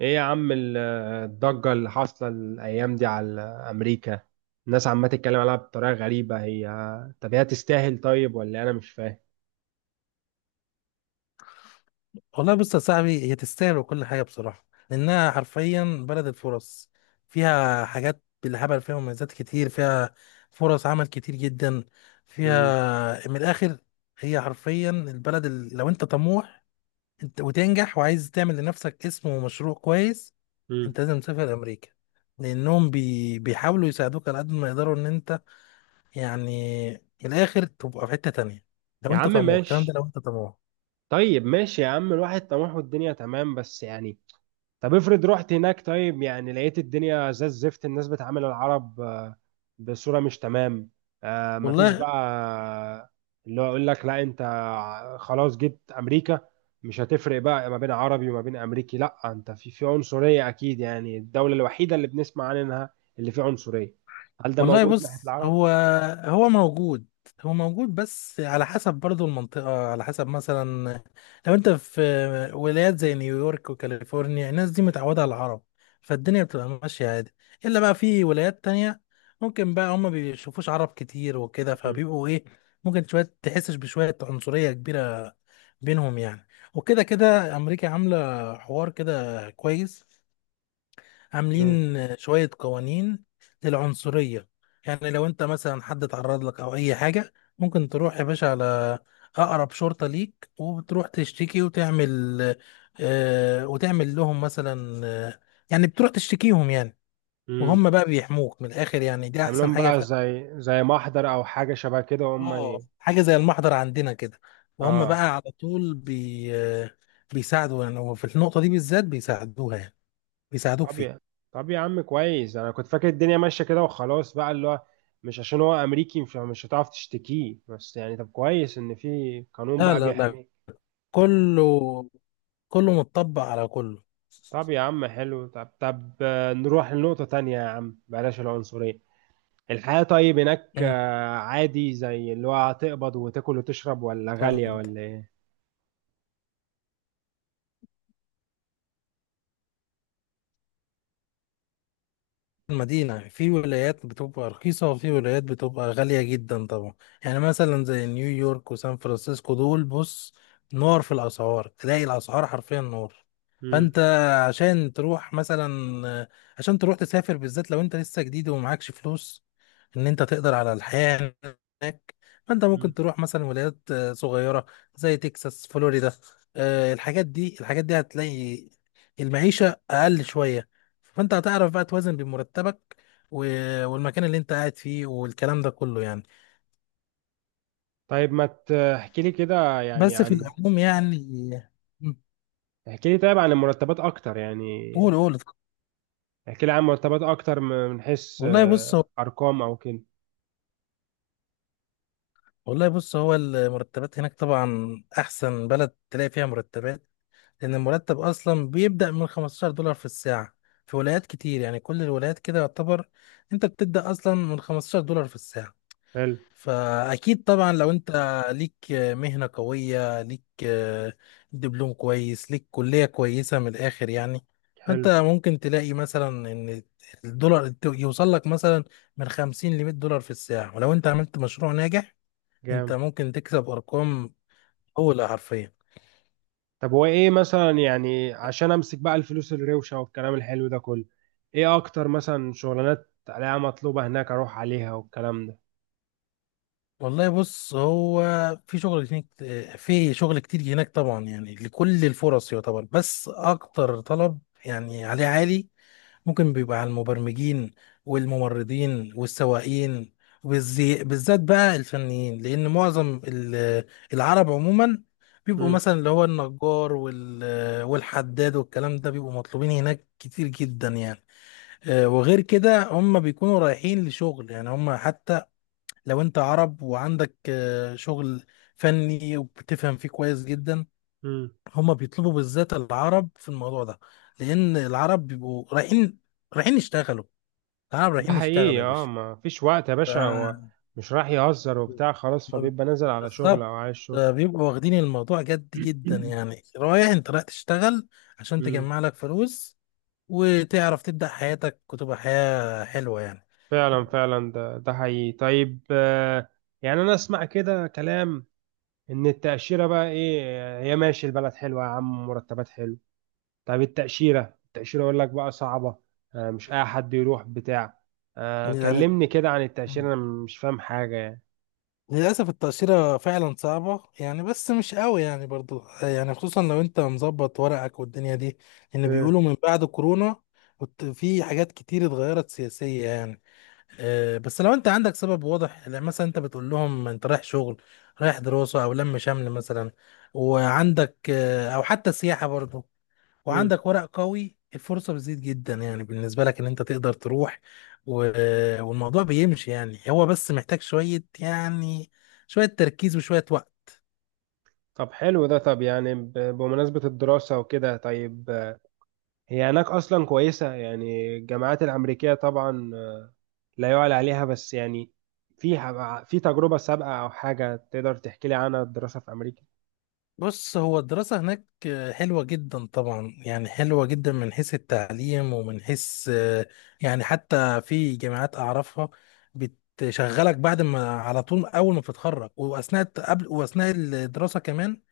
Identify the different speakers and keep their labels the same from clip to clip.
Speaker 1: ايه يا عم الضجة اللي حاصلة الأيام دي على أمريكا، الناس عمالة تتكلم عليها بطريقة غريبة. هي، طب هي تستاهل طيب، ولا أنا مش فاهم؟
Speaker 2: والله بص يا صاحبي، هي تستاهل وكل حاجة بصراحة، لأنها حرفيا بلد الفرص. فيها حاجات بالهبل، فيها مميزات كتير، فيها فرص عمل كتير جدا،
Speaker 1: مم.
Speaker 2: فيها من الآخر. هي حرفيا البلد اللي لو أنت طموح أنت وتنجح وعايز تعمل لنفسك اسم ومشروع كويس،
Speaker 1: مم.
Speaker 2: أنت لازم تسافر أمريكا. لأنهم بيحاولوا يساعدوك على قد ما يقدروا إن أنت، يعني، من الآخر تبقى في حتة تانية، لو
Speaker 1: يا
Speaker 2: أنت
Speaker 1: عم
Speaker 2: طموح، الكلام ده
Speaker 1: ماشي.
Speaker 2: لو أنت طموح.
Speaker 1: طيب ماشي يا عم، الواحد طموحه الدنيا تمام، بس يعني طب افرض رحت هناك طيب، يعني لقيت الدنيا زي الزفت، الناس بتعامل العرب بصورة مش تمام. آه، مفيش
Speaker 2: والله
Speaker 1: بقى اللي هو يقول لك لا انت، خلاص جيت امريكا، مش هتفرق بقى ما بين عربي وما بين امريكي، لا انت في عنصرية اكيد، يعني الدولة الوحيدة اللي بنسمع عنها اللي فيها عنصرية. هل ده
Speaker 2: والله
Speaker 1: موجود ناحية
Speaker 2: بص،
Speaker 1: العرب؟
Speaker 2: هو موجود، بس على حسب برضو المنطقة. على حسب مثلا لو انت في ولايات زي نيويورك وكاليفورنيا، الناس دي متعودة على العرب، فالدنيا بتبقى ماشية عادي. الا بقى في ولايات تانية، ممكن بقى هما بيشوفوش عرب كتير وكده،
Speaker 1: مم.
Speaker 2: فبيبقوا ايه، ممكن شوية تحسش بشوية عنصرية كبيرة بينهم يعني. وكده كده امريكا عاملة حوار كده كويس،
Speaker 1: مم.
Speaker 2: عاملين شوية قوانين للعنصرية. يعني لو انت مثلا حد اتعرض لك او اي حاجة، ممكن تروح يا باشا على اقرب شرطة ليك، وتروح تشتكي وتعمل آه، وتعمل لهم مثلا يعني بتروح تشتكيهم يعني.
Speaker 1: مم.
Speaker 2: وهم بقى بيحموك من الاخر، يعني دي احسن
Speaker 1: يعملهم
Speaker 2: حاجة
Speaker 1: بقى
Speaker 2: في.
Speaker 1: زي محضر او حاجة شبه كده، وهم
Speaker 2: اه، حاجة زي المحضر عندنا كده، وهم بقى
Speaker 1: اه.
Speaker 2: على طول بي آه بيساعدوا يعني، وفي النقطة دي بالذات بيساعدوها يعني، بيساعدوك
Speaker 1: طب
Speaker 2: فيها.
Speaker 1: يا طب يا عم كويس، انا كنت فاكر الدنيا ماشيه كده وخلاص بقى، اللي هو مش عشان هو امريكي مش هتعرف تشتكيه، بس يعني طب كويس ان في قانون
Speaker 2: لا
Speaker 1: بقى
Speaker 2: لا لا،
Speaker 1: بيحميه.
Speaker 2: كله كله متطبق على كله.
Speaker 1: طب يا عم حلو، طب طب، نروح لنقطه تانية يا عم، بلاش العنصريه. الحياه طيب هناك،
Speaker 2: مم.
Speaker 1: عادي زي اللي هو هتقبض وتاكل وتشرب، ولا غاليه
Speaker 2: طب،
Speaker 1: ولا ايه؟
Speaker 2: المدينة في ولايات بتبقى رخيصة وفي ولايات بتبقى غالية جدا طبعا. يعني مثلا زي نيويورك وسان فرانسيسكو، دول بص، نار في الأسعار، تلاقي الأسعار حرفيا نار.
Speaker 1: مم.
Speaker 2: فأنت عشان تروح مثلا، عشان تروح تسافر بالذات لو أنت لسه جديد ومعكش فلوس، إن أنت تقدر على الحياة هناك، فأنت
Speaker 1: مم.
Speaker 2: ممكن تروح مثلا ولايات صغيرة زي تكساس، فلوريدا. الحاجات دي، الحاجات دي هتلاقي المعيشة أقل شوية، فانت هتعرف بقى توازن بين مرتبك والمكان اللي انت قاعد فيه والكلام ده كله يعني.
Speaker 1: طيب، ما تحكي لي كده يعني
Speaker 2: بس في
Speaker 1: عن.
Speaker 2: العموم يعني. مم.
Speaker 1: احكي لي طيب عن المرتبات اكتر يعني.
Speaker 2: قول قول.
Speaker 1: احكي لي عن مرتبات اكتر، من حيث
Speaker 2: والله بص هو
Speaker 1: ارقام او كده.
Speaker 2: والله بص، هو المرتبات هناك طبعا احسن بلد تلاقي فيها مرتبات، لان المرتب اصلا بيبدأ من $15 في الساعة في ولايات كتير، يعني كل الولايات كده يعتبر، انت بتبدأ اصلا من $15 في الساعة.
Speaker 1: حلو.
Speaker 2: فأكيد طبعا لو أنت ليك مهنة قوية، ليك دبلوم كويس، ليك كلية كويسة، من الآخر يعني
Speaker 1: حلو.
Speaker 2: أنت ممكن تلاقي مثلا إن الدولار يوصل لك مثلا من 50 ل $100 في الساعة، ولو أنت عملت مشروع ناجح أنت
Speaker 1: جامد.
Speaker 2: ممكن تكسب أرقام أولى حرفيا.
Speaker 1: طب هو ايه مثلا يعني، عشان امسك بقى الفلوس الروشه والكلام الحلو ده كله؟ ايه اكتر مثلا شغلانات عليها مطلوبه هناك، اروح عليها والكلام ده؟
Speaker 2: والله بص، هو في شغل هناك، في شغل كتير هناك طبعا، يعني لكل الفرص يعتبر، بس أكتر طلب يعني عليه عالي ممكن بيبقى على المبرمجين والممرضين والسواقين، بالذات بقى الفنيين، لأن معظم العرب عموما بيبقوا
Speaker 1: امم.
Speaker 2: مثلا اللي هو النجار والحداد والكلام ده بيبقوا مطلوبين هناك كتير جدا يعني. وغير كده هم بيكونوا رايحين لشغل، يعني هم حتى لو انت عرب وعندك شغل فني وبتفهم فيه كويس جدا،
Speaker 1: امم.
Speaker 2: هم بيطلبوا بالذات العرب في الموضوع ده. لأن العرب بيبقوا رايحين، يشتغلوا، تعالوا
Speaker 1: ده
Speaker 2: رايحين يشتغلوا
Speaker 1: حقيقي،
Speaker 2: يا
Speaker 1: اه،
Speaker 2: باشا.
Speaker 1: ما فيش وقت يا باشا، هو
Speaker 2: آه،
Speaker 1: مش راح يهزر وبتاع خلاص،
Speaker 2: ما-
Speaker 1: فبيبقى نازل على شغل
Speaker 2: بالظبط.
Speaker 1: او عايز شغل.
Speaker 2: بيبقوا واخدين الموضوع جد جدا يعني، رايح انت رايح تشتغل عشان
Speaker 1: امم.
Speaker 2: تجمع لك فلوس، وتعرف تبدأ حياتك وتبقى حياة حلوة يعني.
Speaker 1: فعلا فعلا، ده حقيقي، طيب يعني انا اسمع كده كلام ان التأشيرة بقى ايه، هي ماشي البلد حلوة يا عم، مرتبات حلو. طب التأشيرة، يقول لك بقى صعبة، مش اي حد يروح بتاع،
Speaker 2: يعني
Speaker 1: كلمني كده عن التأشيرة، انا مش فاهم حاجة يعني.
Speaker 2: للأسف التأشيرة فعلا صعبة يعني، بس مش قوي يعني برضو يعني، خصوصا لو انت مظبط ورقك والدنيا دي، لأن
Speaker 1: مم.
Speaker 2: بيقولوا من بعد كورونا كنت في حاجات كتير اتغيرت سياسية يعني. بس لو انت عندك سبب واضح يعني، مثلا انت بتقول لهم انت رايح شغل، رايح دراسة او لم شمل مثلا، وعندك او حتى سياحة برضه،
Speaker 1: مم.
Speaker 2: وعندك ورق قوي، الفرصة بتزيد جدا يعني بالنسبة لك ان انت تقدر تروح. والموضوع بيمشي يعني، هو بس محتاج شوية يعني، شوية تركيز وشوية وقت.
Speaker 1: طب حلو ده، طب يعني بمناسبة الدراسة وكده، طيب هي هناك اصلا كويسة يعني، الجامعات الامريكية طبعا، لا يعلى عليها، بس يعني في في تجربة سابقة او حاجة تقدر تحكي لي عنها، الدراسة في امريكا؟
Speaker 2: بص، هو الدراسة هناك حلوة جدا طبعا يعني، حلوة جدا من حيث التعليم ومن حيث يعني، حتى في جامعات أعرفها بتشغلك بعد ما، على طول أول ما بتتخرج، قبل وأثناء الدراسة كمان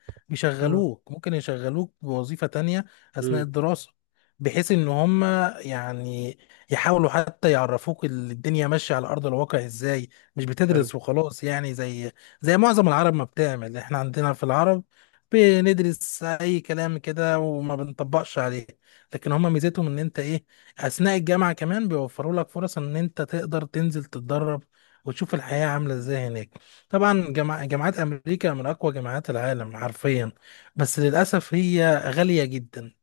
Speaker 1: اه.
Speaker 2: بيشغلوك، ممكن يشغلوك بوظيفة تانية أثناء
Speaker 1: امم.
Speaker 2: الدراسة، بحيث إن هم يعني يحاولوا حتى يعرفوك الدنيا ماشية على أرض الواقع إزاي، مش
Speaker 1: حلو.
Speaker 2: بتدرس وخلاص يعني، زي معظم العرب ما بتعمل. إحنا عندنا في العرب بندرس اي كلام كده وما بنطبقش عليه، لكن هما ميزتهم ان انت ايه، اثناء الجامعه كمان بيوفروا لك فرص ان انت تقدر تنزل تتدرب، وتشوف الحياه عامله ازاي هناك. طبعا جامعات امريكا من اقوى جامعات العالم حرفيا، بس للاسف هي غاليه جدا.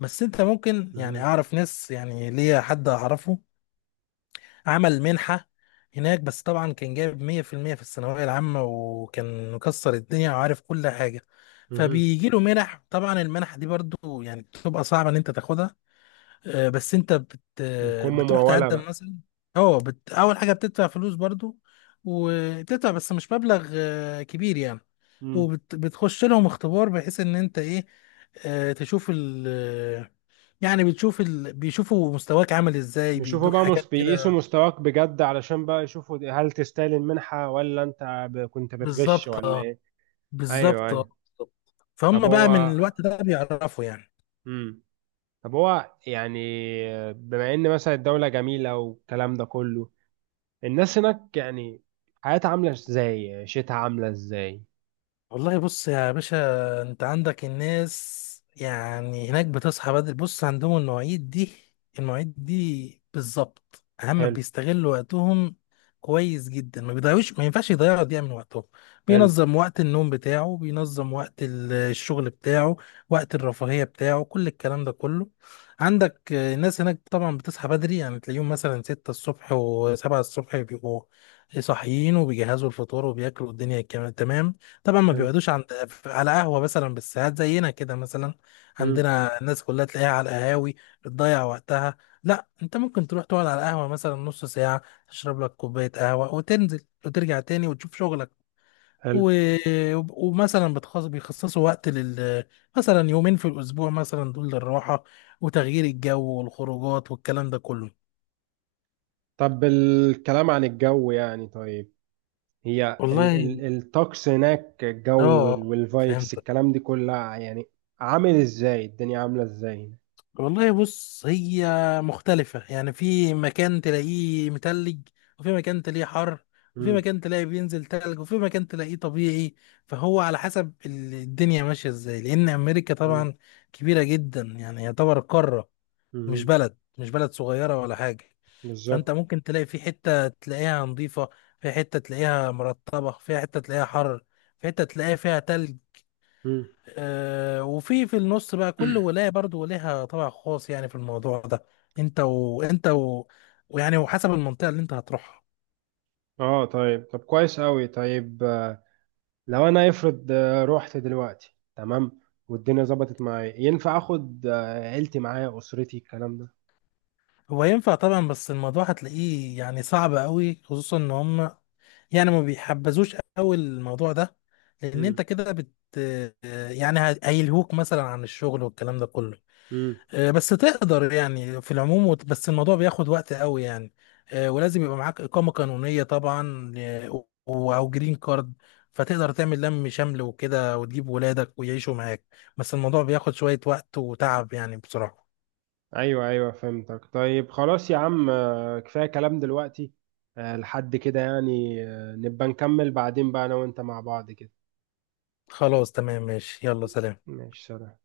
Speaker 2: بس انت ممكن يعني،
Speaker 1: مهم.
Speaker 2: اعرف ناس يعني، ليا حد اعرفه عمل منحة هناك، بس طبعا كان جايب 100% في المية في الثانوية العامة، وكان مكسر الدنيا وعارف كل حاجة.
Speaker 1: مهم.
Speaker 2: فبيجي له منح، طبعا المنح دي برضو يعني بتبقى صعبة ان انت تاخدها. بس انت بت آه،
Speaker 1: بتكون
Speaker 2: بتروح
Speaker 1: ممولة
Speaker 2: تقدم
Speaker 1: بقى؟
Speaker 2: مثلا. اه، اول حاجة بتدفع فلوس برضو، وبتدفع بس مش مبلغ كبير يعني.
Speaker 1: امم.
Speaker 2: وبتخش لهم اختبار بحيث ان انت ايه، آه، تشوف ال يعني بيشوفوا مستواك عامل ازاي،
Speaker 1: بيشوفوا
Speaker 2: بيدوك
Speaker 1: بقى
Speaker 2: حاجات
Speaker 1: بيقيسوا
Speaker 2: كده.
Speaker 1: مستواك بجد، علشان بقى يشوفوا هل تستاهل المنحة، ولا انت كنت بتغش
Speaker 2: بالظبط
Speaker 1: ولا
Speaker 2: آه.
Speaker 1: ايه؟ ايوه،
Speaker 2: بالظبط
Speaker 1: ايوه.
Speaker 2: بالظبط.
Speaker 1: طب
Speaker 2: فهم بقى من
Speaker 1: هو.
Speaker 2: الوقت ده بيعرفوا يعني.
Speaker 1: مم. طب هو يعني بما ان مثلا الدولة جميلة والكلام ده كله، الناس هناك يعني حياتها عاملة ازاي، عيشتها عاملة ازاي؟
Speaker 2: والله بص يا باشا، انت عندك الناس يعني هناك بتصحى بدري، بص عندهم المواعيد دي، المواعيد دي بالظبط، اهم
Speaker 1: حلو.
Speaker 2: بيستغلوا وقتهم كويس جدا، ما بيضيعوش، ما ينفعش يضيعوا دقيقة من وقتهم،
Speaker 1: حلو.
Speaker 2: بينظم وقت النوم بتاعه، بينظم وقت الشغل بتاعه، وقت الرفاهية بتاعه، كل الكلام ده كله. عندك الناس هناك طبعا بتصحى بدري، يعني تلاقيهم مثلا ستة الصبح وسبعة الصبح بيبقوا صاحيين وبيجهزوا الفطار وبياكلوا الدنيا كمان، تمام. طبعا ما
Speaker 1: حلو.
Speaker 2: بيقعدوش عند، على قهوة مثلا بالساعات زينا كده مثلا،
Speaker 1: مم.
Speaker 2: عندنا الناس كلها تلاقيها على القهاوي بتضيع وقتها. لا، انت ممكن تروح تقعد على القهوة مثلا نص ساعة، تشرب لك كوباية قهوة وتنزل وترجع تاني وتشوف شغلك.
Speaker 1: حلو.
Speaker 2: و... ومثلا بيخصصوا وقت لل، مثلا يومين في الأسبوع مثلا دول للراحة وتغيير الجو والخروجات والكلام ده كله.
Speaker 1: طب الكلام عن الجو يعني، طيب هي ال
Speaker 2: والله،
Speaker 1: ال الطقس هناك، الجو
Speaker 2: اه،
Speaker 1: والفايبس
Speaker 2: فهمت.
Speaker 1: الكلام دي كلها يعني، عامل ازاي الدنيا عاملة ازاي هنا؟
Speaker 2: والله بص، هي مختلفة يعني، في مكان تلاقيه متلج، وفي مكان تلاقيه حر، وفي
Speaker 1: مم،
Speaker 2: مكان تلاقيه بينزل تلج، وفي مكان تلاقيه طبيعي. فهو على حسب الدنيا ماشية ازاي، لأن أمريكا
Speaker 1: مم،
Speaker 2: طبعا كبيرة جدا يعني يعتبر قارة، مش
Speaker 1: مم،
Speaker 2: بلد، مش بلد صغيرة ولا حاجة. فأنت
Speaker 1: بالظبط.
Speaker 2: ممكن تلاقي في حتة تلاقيها نظيفة، في حتة تلاقيها مرطبة، في حتة تلاقيها حر، في حتة تلاقيها فيها تلج.
Speaker 1: مم.
Speaker 2: وفي النص بقى كل ولاية برضو ليها طابع خاص يعني في الموضوع ده، انت وانت و... ويعني وحسب المنطقة اللي انت هتروحها.
Speaker 1: اه، طيب طب كويس قوي، طيب لو انا افرض رحت دلوقتي تمام، والدنيا ظبطت معايا، ينفع اخد عيلتي معايا، اسرتي، الكلام ده؟
Speaker 2: هو ينفع طبعا، بس الموضوع هتلاقيه يعني صعب قوي، خصوصا ان هم يعني ما بيحبذوش قوي الموضوع ده، لان
Speaker 1: مم،
Speaker 2: انت كده بت، آه، يعني هيلهوك مثلا عن الشغل والكلام ده كله.
Speaker 1: مم.
Speaker 2: بس تقدر يعني في العموم بس الموضوع بياخد وقت قوي يعني. ولازم يبقى معاك إقامة قانونية طبعا، أو جرين كارد، فتقدر تعمل لم شمل وكده وتجيب ولادك ويعيشوا معاك، بس الموضوع بياخد شوية وقت وتعب يعني بصراحة.
Speaker 1: ايوه ايوه، فهمتك، طيب خلاص يا عم، كفايه كلام دلوقتي، لحد كده يعني، نبقى نكمل بعدين بقى انا وانت مع بعض كده.
Speaker 2: خلاص تمام، ماشي، يلا سلام.
Speaker 1: ماشي، سلام.